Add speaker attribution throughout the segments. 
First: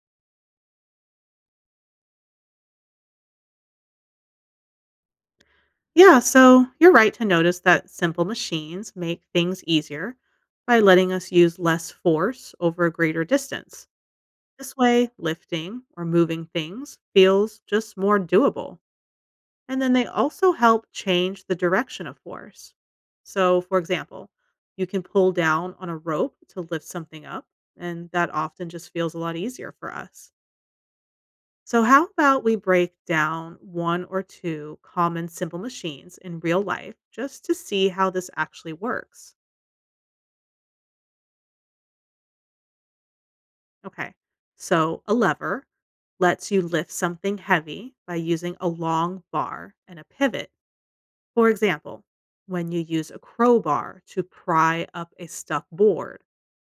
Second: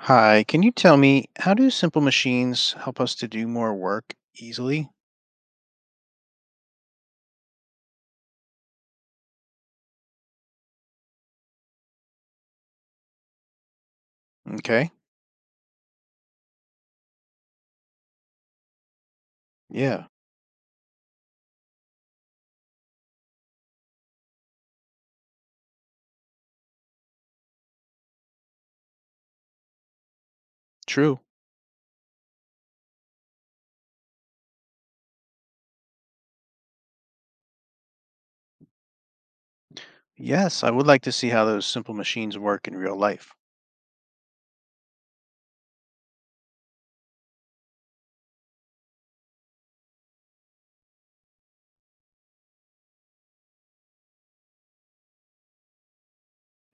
Speaker 1: Hi, can you tell me how do simple machines help us to do more work easily?
Speaker 2: Yeah, so you're right to notice that simple machines make things easier by letting us use less force over a greater distance. This
Speaker 1: Okay.
Speaker 2: way, lifting or moving things feels just more doable. And then they
Speaker 1: Yeah,
Speaker 2: also help change the direction of force. So, for example, you can pull down on a rope to lift something up, and that often just feels a lot easier for us.
Speaker 1: true.
Speaker 2: So, how about we break down one or two common simple machines in real life just to see how this actually works?
Speaker 1: Yes, I would like to see how those simple machines work in real life.
Speaker 2: Okay, so a lever lets you lift something heavy by using a long bar and a pivot. For example, when you use a crowbar to pry up a stuck board,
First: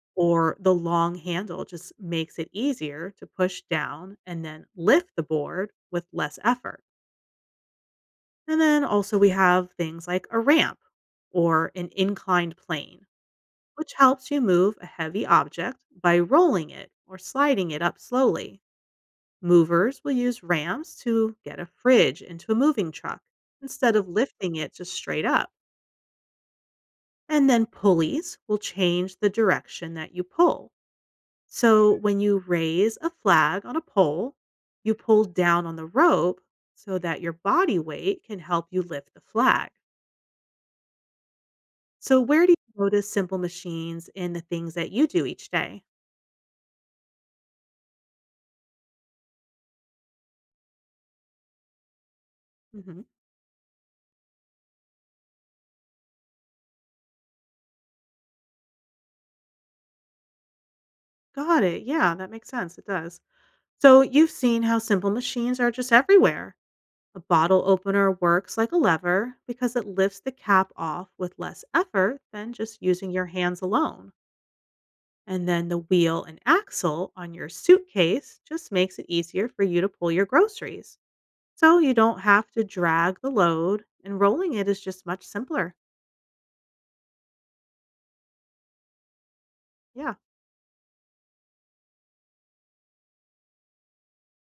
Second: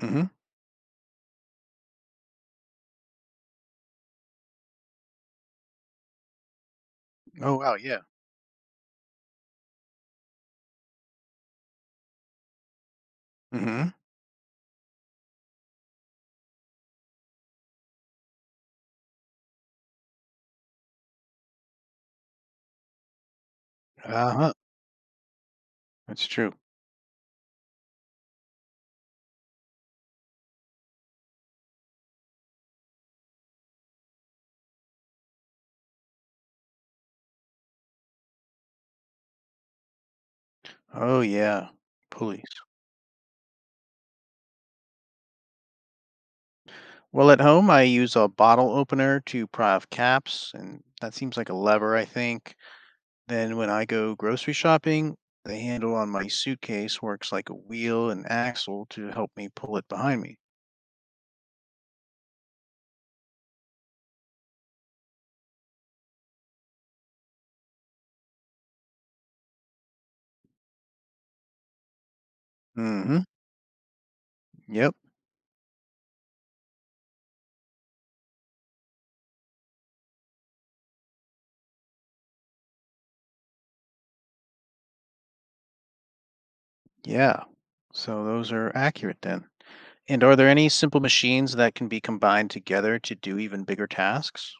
Speaker 1: Mm-hmm.
Speaker 2: or the long handle just makes it easier to push down and then lift the board with less effort.
Speaker 1: Oh, wow, yeah.
Speaker 2: And then also we have things like a ramp or an inclined plane,
Speaker 1: Mm-hmm.
Speaker 2: which helps you move a heavy object by rolling it or sliding it up slowly. Movers will use ramps to get a fridge into a moving truck instead of
Speaker 1: Uh-huh.
Speaker 2: lifting it just straight up.
Speaker 1: That's true.
Speaker 2: And then pulleys will change the direction that you pull. So when you raise a flag on a pole, you pull down on the rope so that your body weight can help you lift the flag.
Speaker 1: Oh, yeah.
Speaker 2: So, where do
Speaker 1: Pulleys.
Speaker 2: you notice simple machines in the things that you do each day?
Speaker 1: Well, at home, I use a bottle opener to pry off caps, and that seems like a lever, I think.
Speaker 2: Hmm.
Speaker 1: Then when I go grocery shopping, the handle on my suitcase works like a wheel and axle to help me pull it behind me.
Speaker 2: Got it. Yeah, that makes sense. It does. So, you've seen how simple machines are just everywhere. A bottle opener works like a lever because it lifts the cap off with less effort than just using
Speaker 1: Mm-hmm.
Speaker 2: your hands alone.
Speaker 1: Yep.
Speaker 2: And then the wheel and axle on your suitcase just makes it easier for you to pull your groceries. So you don't have to drag the load, and rolling it is just much simpler.
Speaker 1: Yeah. So those are accurate then.
Speaker 2: Yeah.
Speaker 1: And are there any simple machines that can be combined together to do even bigger tasks?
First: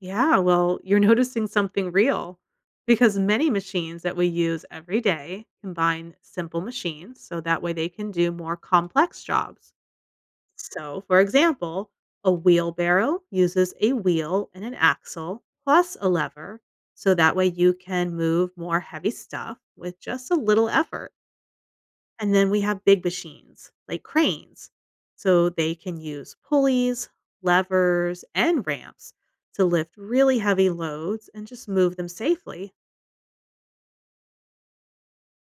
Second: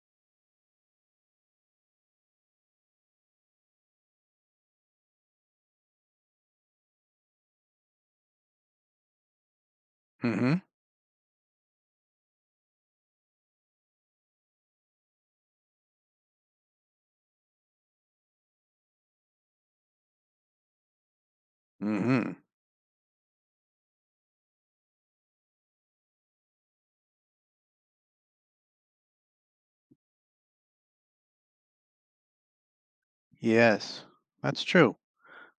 Speaker 2: Yeah, well, you're noticing something real because many machines that we use every day combine simple machines so that way they can do more complex jobs.
Speaker 1: Mm-hmm.
Speaker 2: So, for example, a wheelbarrow uses a wheel and an axle plus a lever so that way you can move more heavy stuff with just a little effort. And
Speaker 1: Mm-hmm.
Speaker 2: then we have big machines like cranes. So they can use pulleys, levers, and ramps to lift really heavy loads and just move them safely.
Speaker 1: Yes, that's true.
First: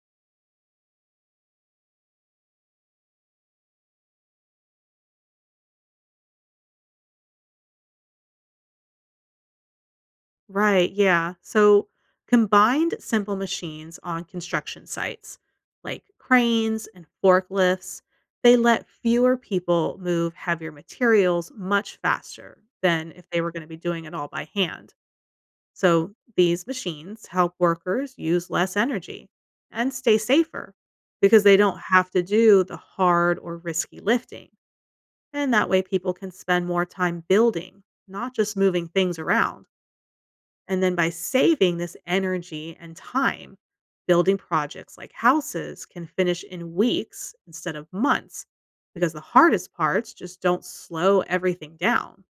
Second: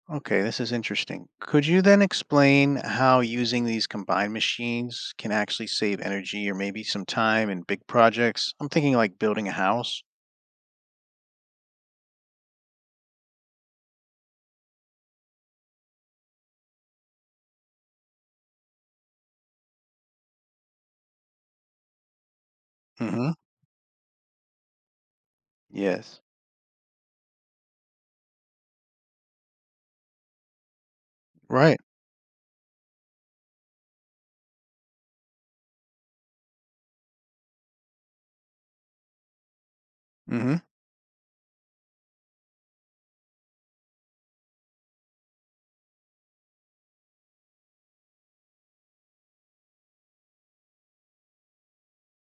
Speaker 1: Okay, this is interesting. Could you then explain how using these combined machines can actually save energy or maybe some time in big projects? I'm thinking like building a house.
Speaker 2: Right. Yeah. So combined simple machines on construction sites like cranes and forklifts, they let fewer people move heavier materials much faster than if
Speaker 1: Mm-hmm.
Speaker 2: they were going to be doing it all by hand. So
Speaker 1: Yes.
Speaker 2: these machines help workers use less energy and stay safer because they don't
Speaker 1: Right.
Speaker 2: have to do the hard or risky lifting. And that way, people can spend more time building, not just moving things around.
Speaker 1: Mm-hmm.
Speaker 2: And then by saving this energy and time, building projects like houses can finish in weeks instead of months because the hardest parts just don't slow everything down.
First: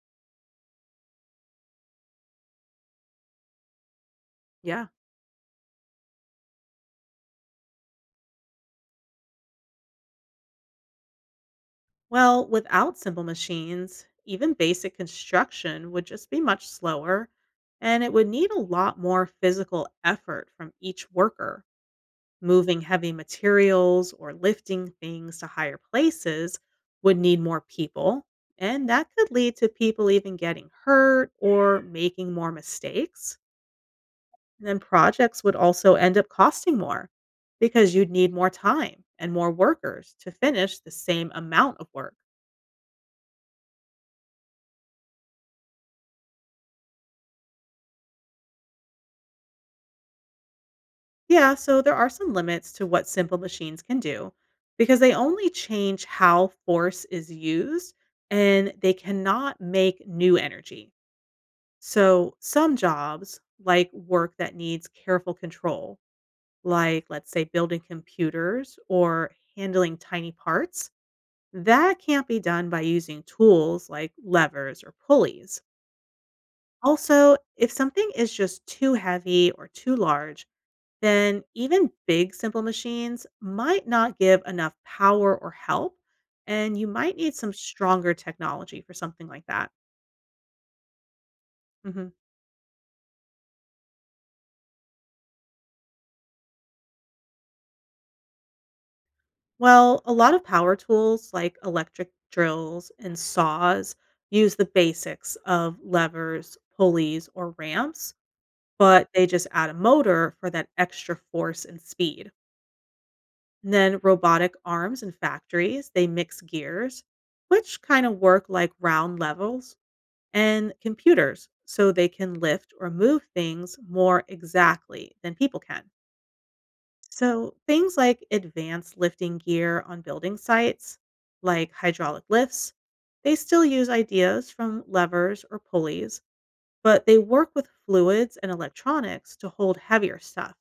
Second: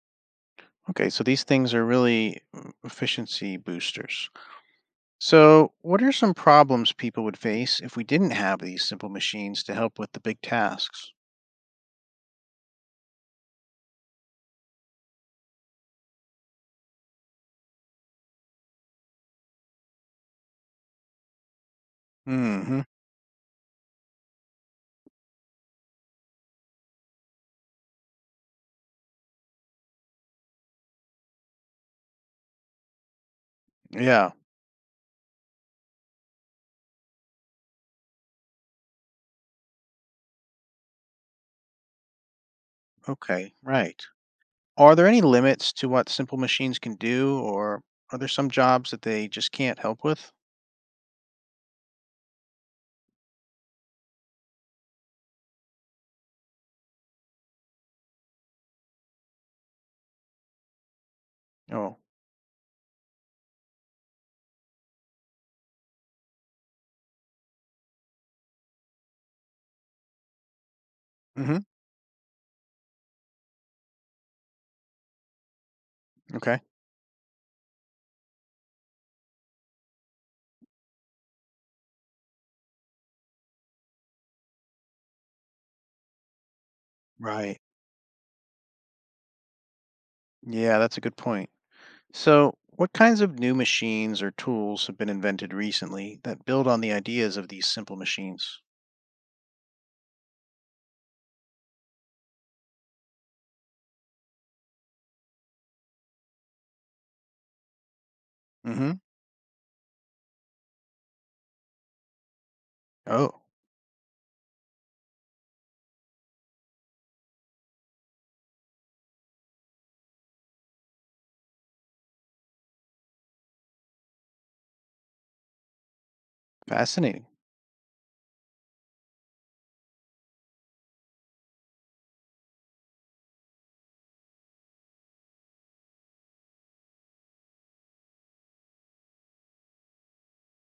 Speaker 1: Okay, so these things are really efficiency boosters.
Speaker 2: Yeah.
Speaker 1: So, what are some problems people would face if we didn't have these simple machines to help with the big tasks?
Speaker 2: Well, without simple machines, even basic construction would just be much slower, and it would need a lot more physical effort from each worker. Moving
Speaker 1: Hmm.
Speaker 2: heavy materials or lifting things to higher places would need more people, and that could lead to people even getting hurt or making more mistakes.
Speaker 1: Yeah.
Speaker 2: And then projects would also end up costing more because you'd need more time and more workers to finish the same amount of work.
Speaker 1: Okay. Right. Are there any limits to what simple machines can do, or are there some jobs that they just can't help with?
Speaker 2: Yeah, so there are some limits to what simple machines can do because they only change how force is used and they cannot make new energy.
Speaker 1: Oh.
Speaker 2: So, some jobs, like work that needs careful control, like let's say building computers or handling tiny parts,
Speaker 1: Hmm.
Speaker 2: that can't be done by using tools like levers or pulleys.
Speaker 1: Okay.
Speaker 2: Also, if something is just too heavy or too large, then even big simple machines might not give enough power or help, and you might need some
Speaker 1: Right.
Speaker 2: stronger technology for something like that.
Speaker 1: Yeah, that's a good point.
Speaker 2: Mhm.
Speaker 1: So, what kinds of new machines or tools have been invented recently that build on the ideas of these simple machines?
Speaker 2: Well, a lot of power tools like electric drills and saws use the basics of levers, pulleys, or ramps,
Speaker 1: Hmm.
Speaker 2: but they just add a motor for that extra force and speed.
Speaker 1: Oh,
Speaker 2: And then robotic arms in factories, they mix gears, which kind of work like round levels and computers so they can lift or move things more exactly than people can.
Speaker 1: fascinating.
Speaker 2: So, things like advanced lifting gear on building sites, like hydraulic lifts, they still use ideas from levers or pulleys, but they work with fluids and electronics to hold heavier stuff.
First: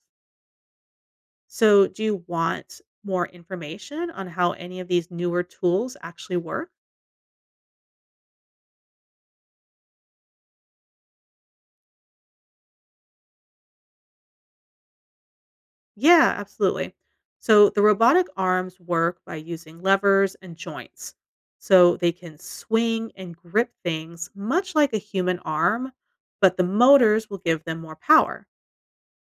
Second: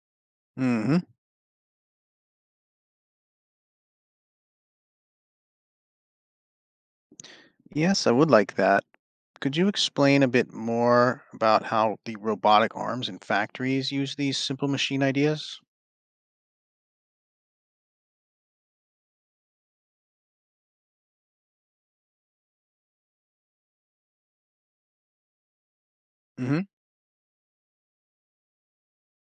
Speaker 1: Hmm.
Speaker 2: So, do you want more information on how any of these newer tools actually work?
Speaker 1: Yes, I would like that. Could you explain a bit more about how the robotic arms in factories use these simple machine ideas?
Speaker 2: Yeah, absolutely. So the robotic arms work by using levers and joints. So they can swing and grip things much like a human arm, but
Speaker 1: Hmm.
Speaker 2: the motors will give them more power.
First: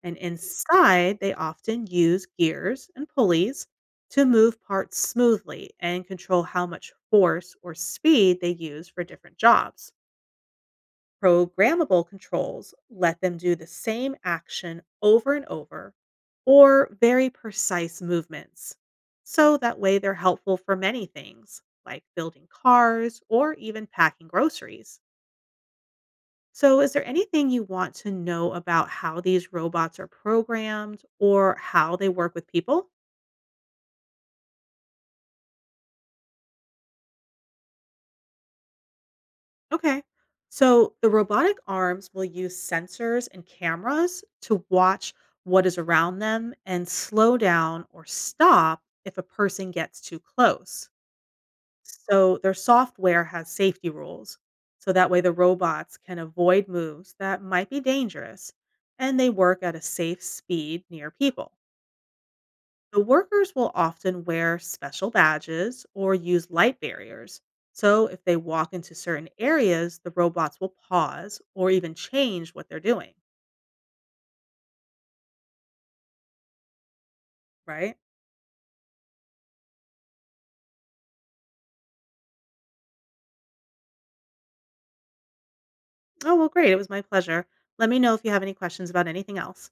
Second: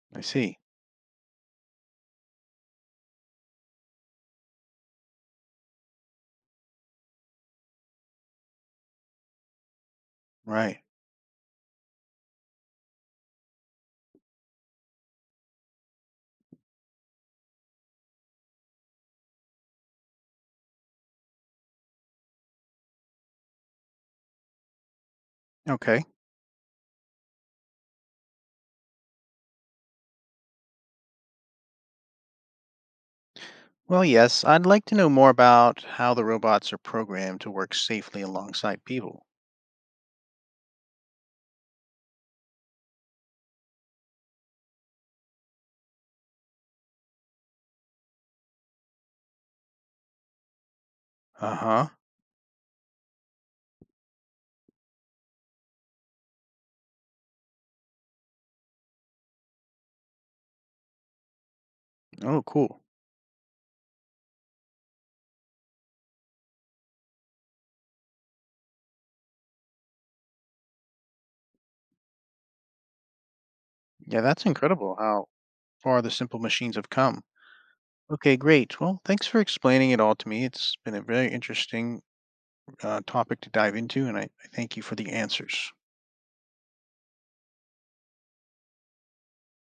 Speaker 2: And
Speaker 1: I see.
Speaker 2: inside, they often use gears and pulleys to move parts smoothly and control how much force or speed they use for different jobs.
Speaker 1: Right.
Speaker 2: Programmable controls let them do the same action over and over or very precise movements. So that way they're helpful for many things, like building cars or even packing groceries.
Speaker 1: Okay.
Speaker 2: So, is there anything you want to know about how these robots are programmed or how they work with people?
Speaker 1: Well, yes, I'd like to know more about how the robots are programmed to work safely alongside people.
Speaker 2: Okay. So the robotic arms will use sensors and cameras to watch what is around them and slow down or stop if a person gets too close.
Speaker 1: Uh huh.
Speaker 2: So their software has safety rules. So that way the robots can avoid moves that might be dangerous and they work at a safe speed near people.
Speaker 1: Oh, cool.
Speaker 2: The workers will often wear special badges or use light barriers. So, if they walk into certain areas, the robots will pause or even change what they're doing,
Speaker 1: Yeah, that's incredible how far the simple machines have come.
Speaker 2: right?
Speaker 1: Okay, great. Well, thanks for explaining it all to me. It's been a very interesting topic to dive into, and I thank you for the answers.
Speaker 2: Oh, well, great. It was my pleasure. Let me know if you have any questions about anything else.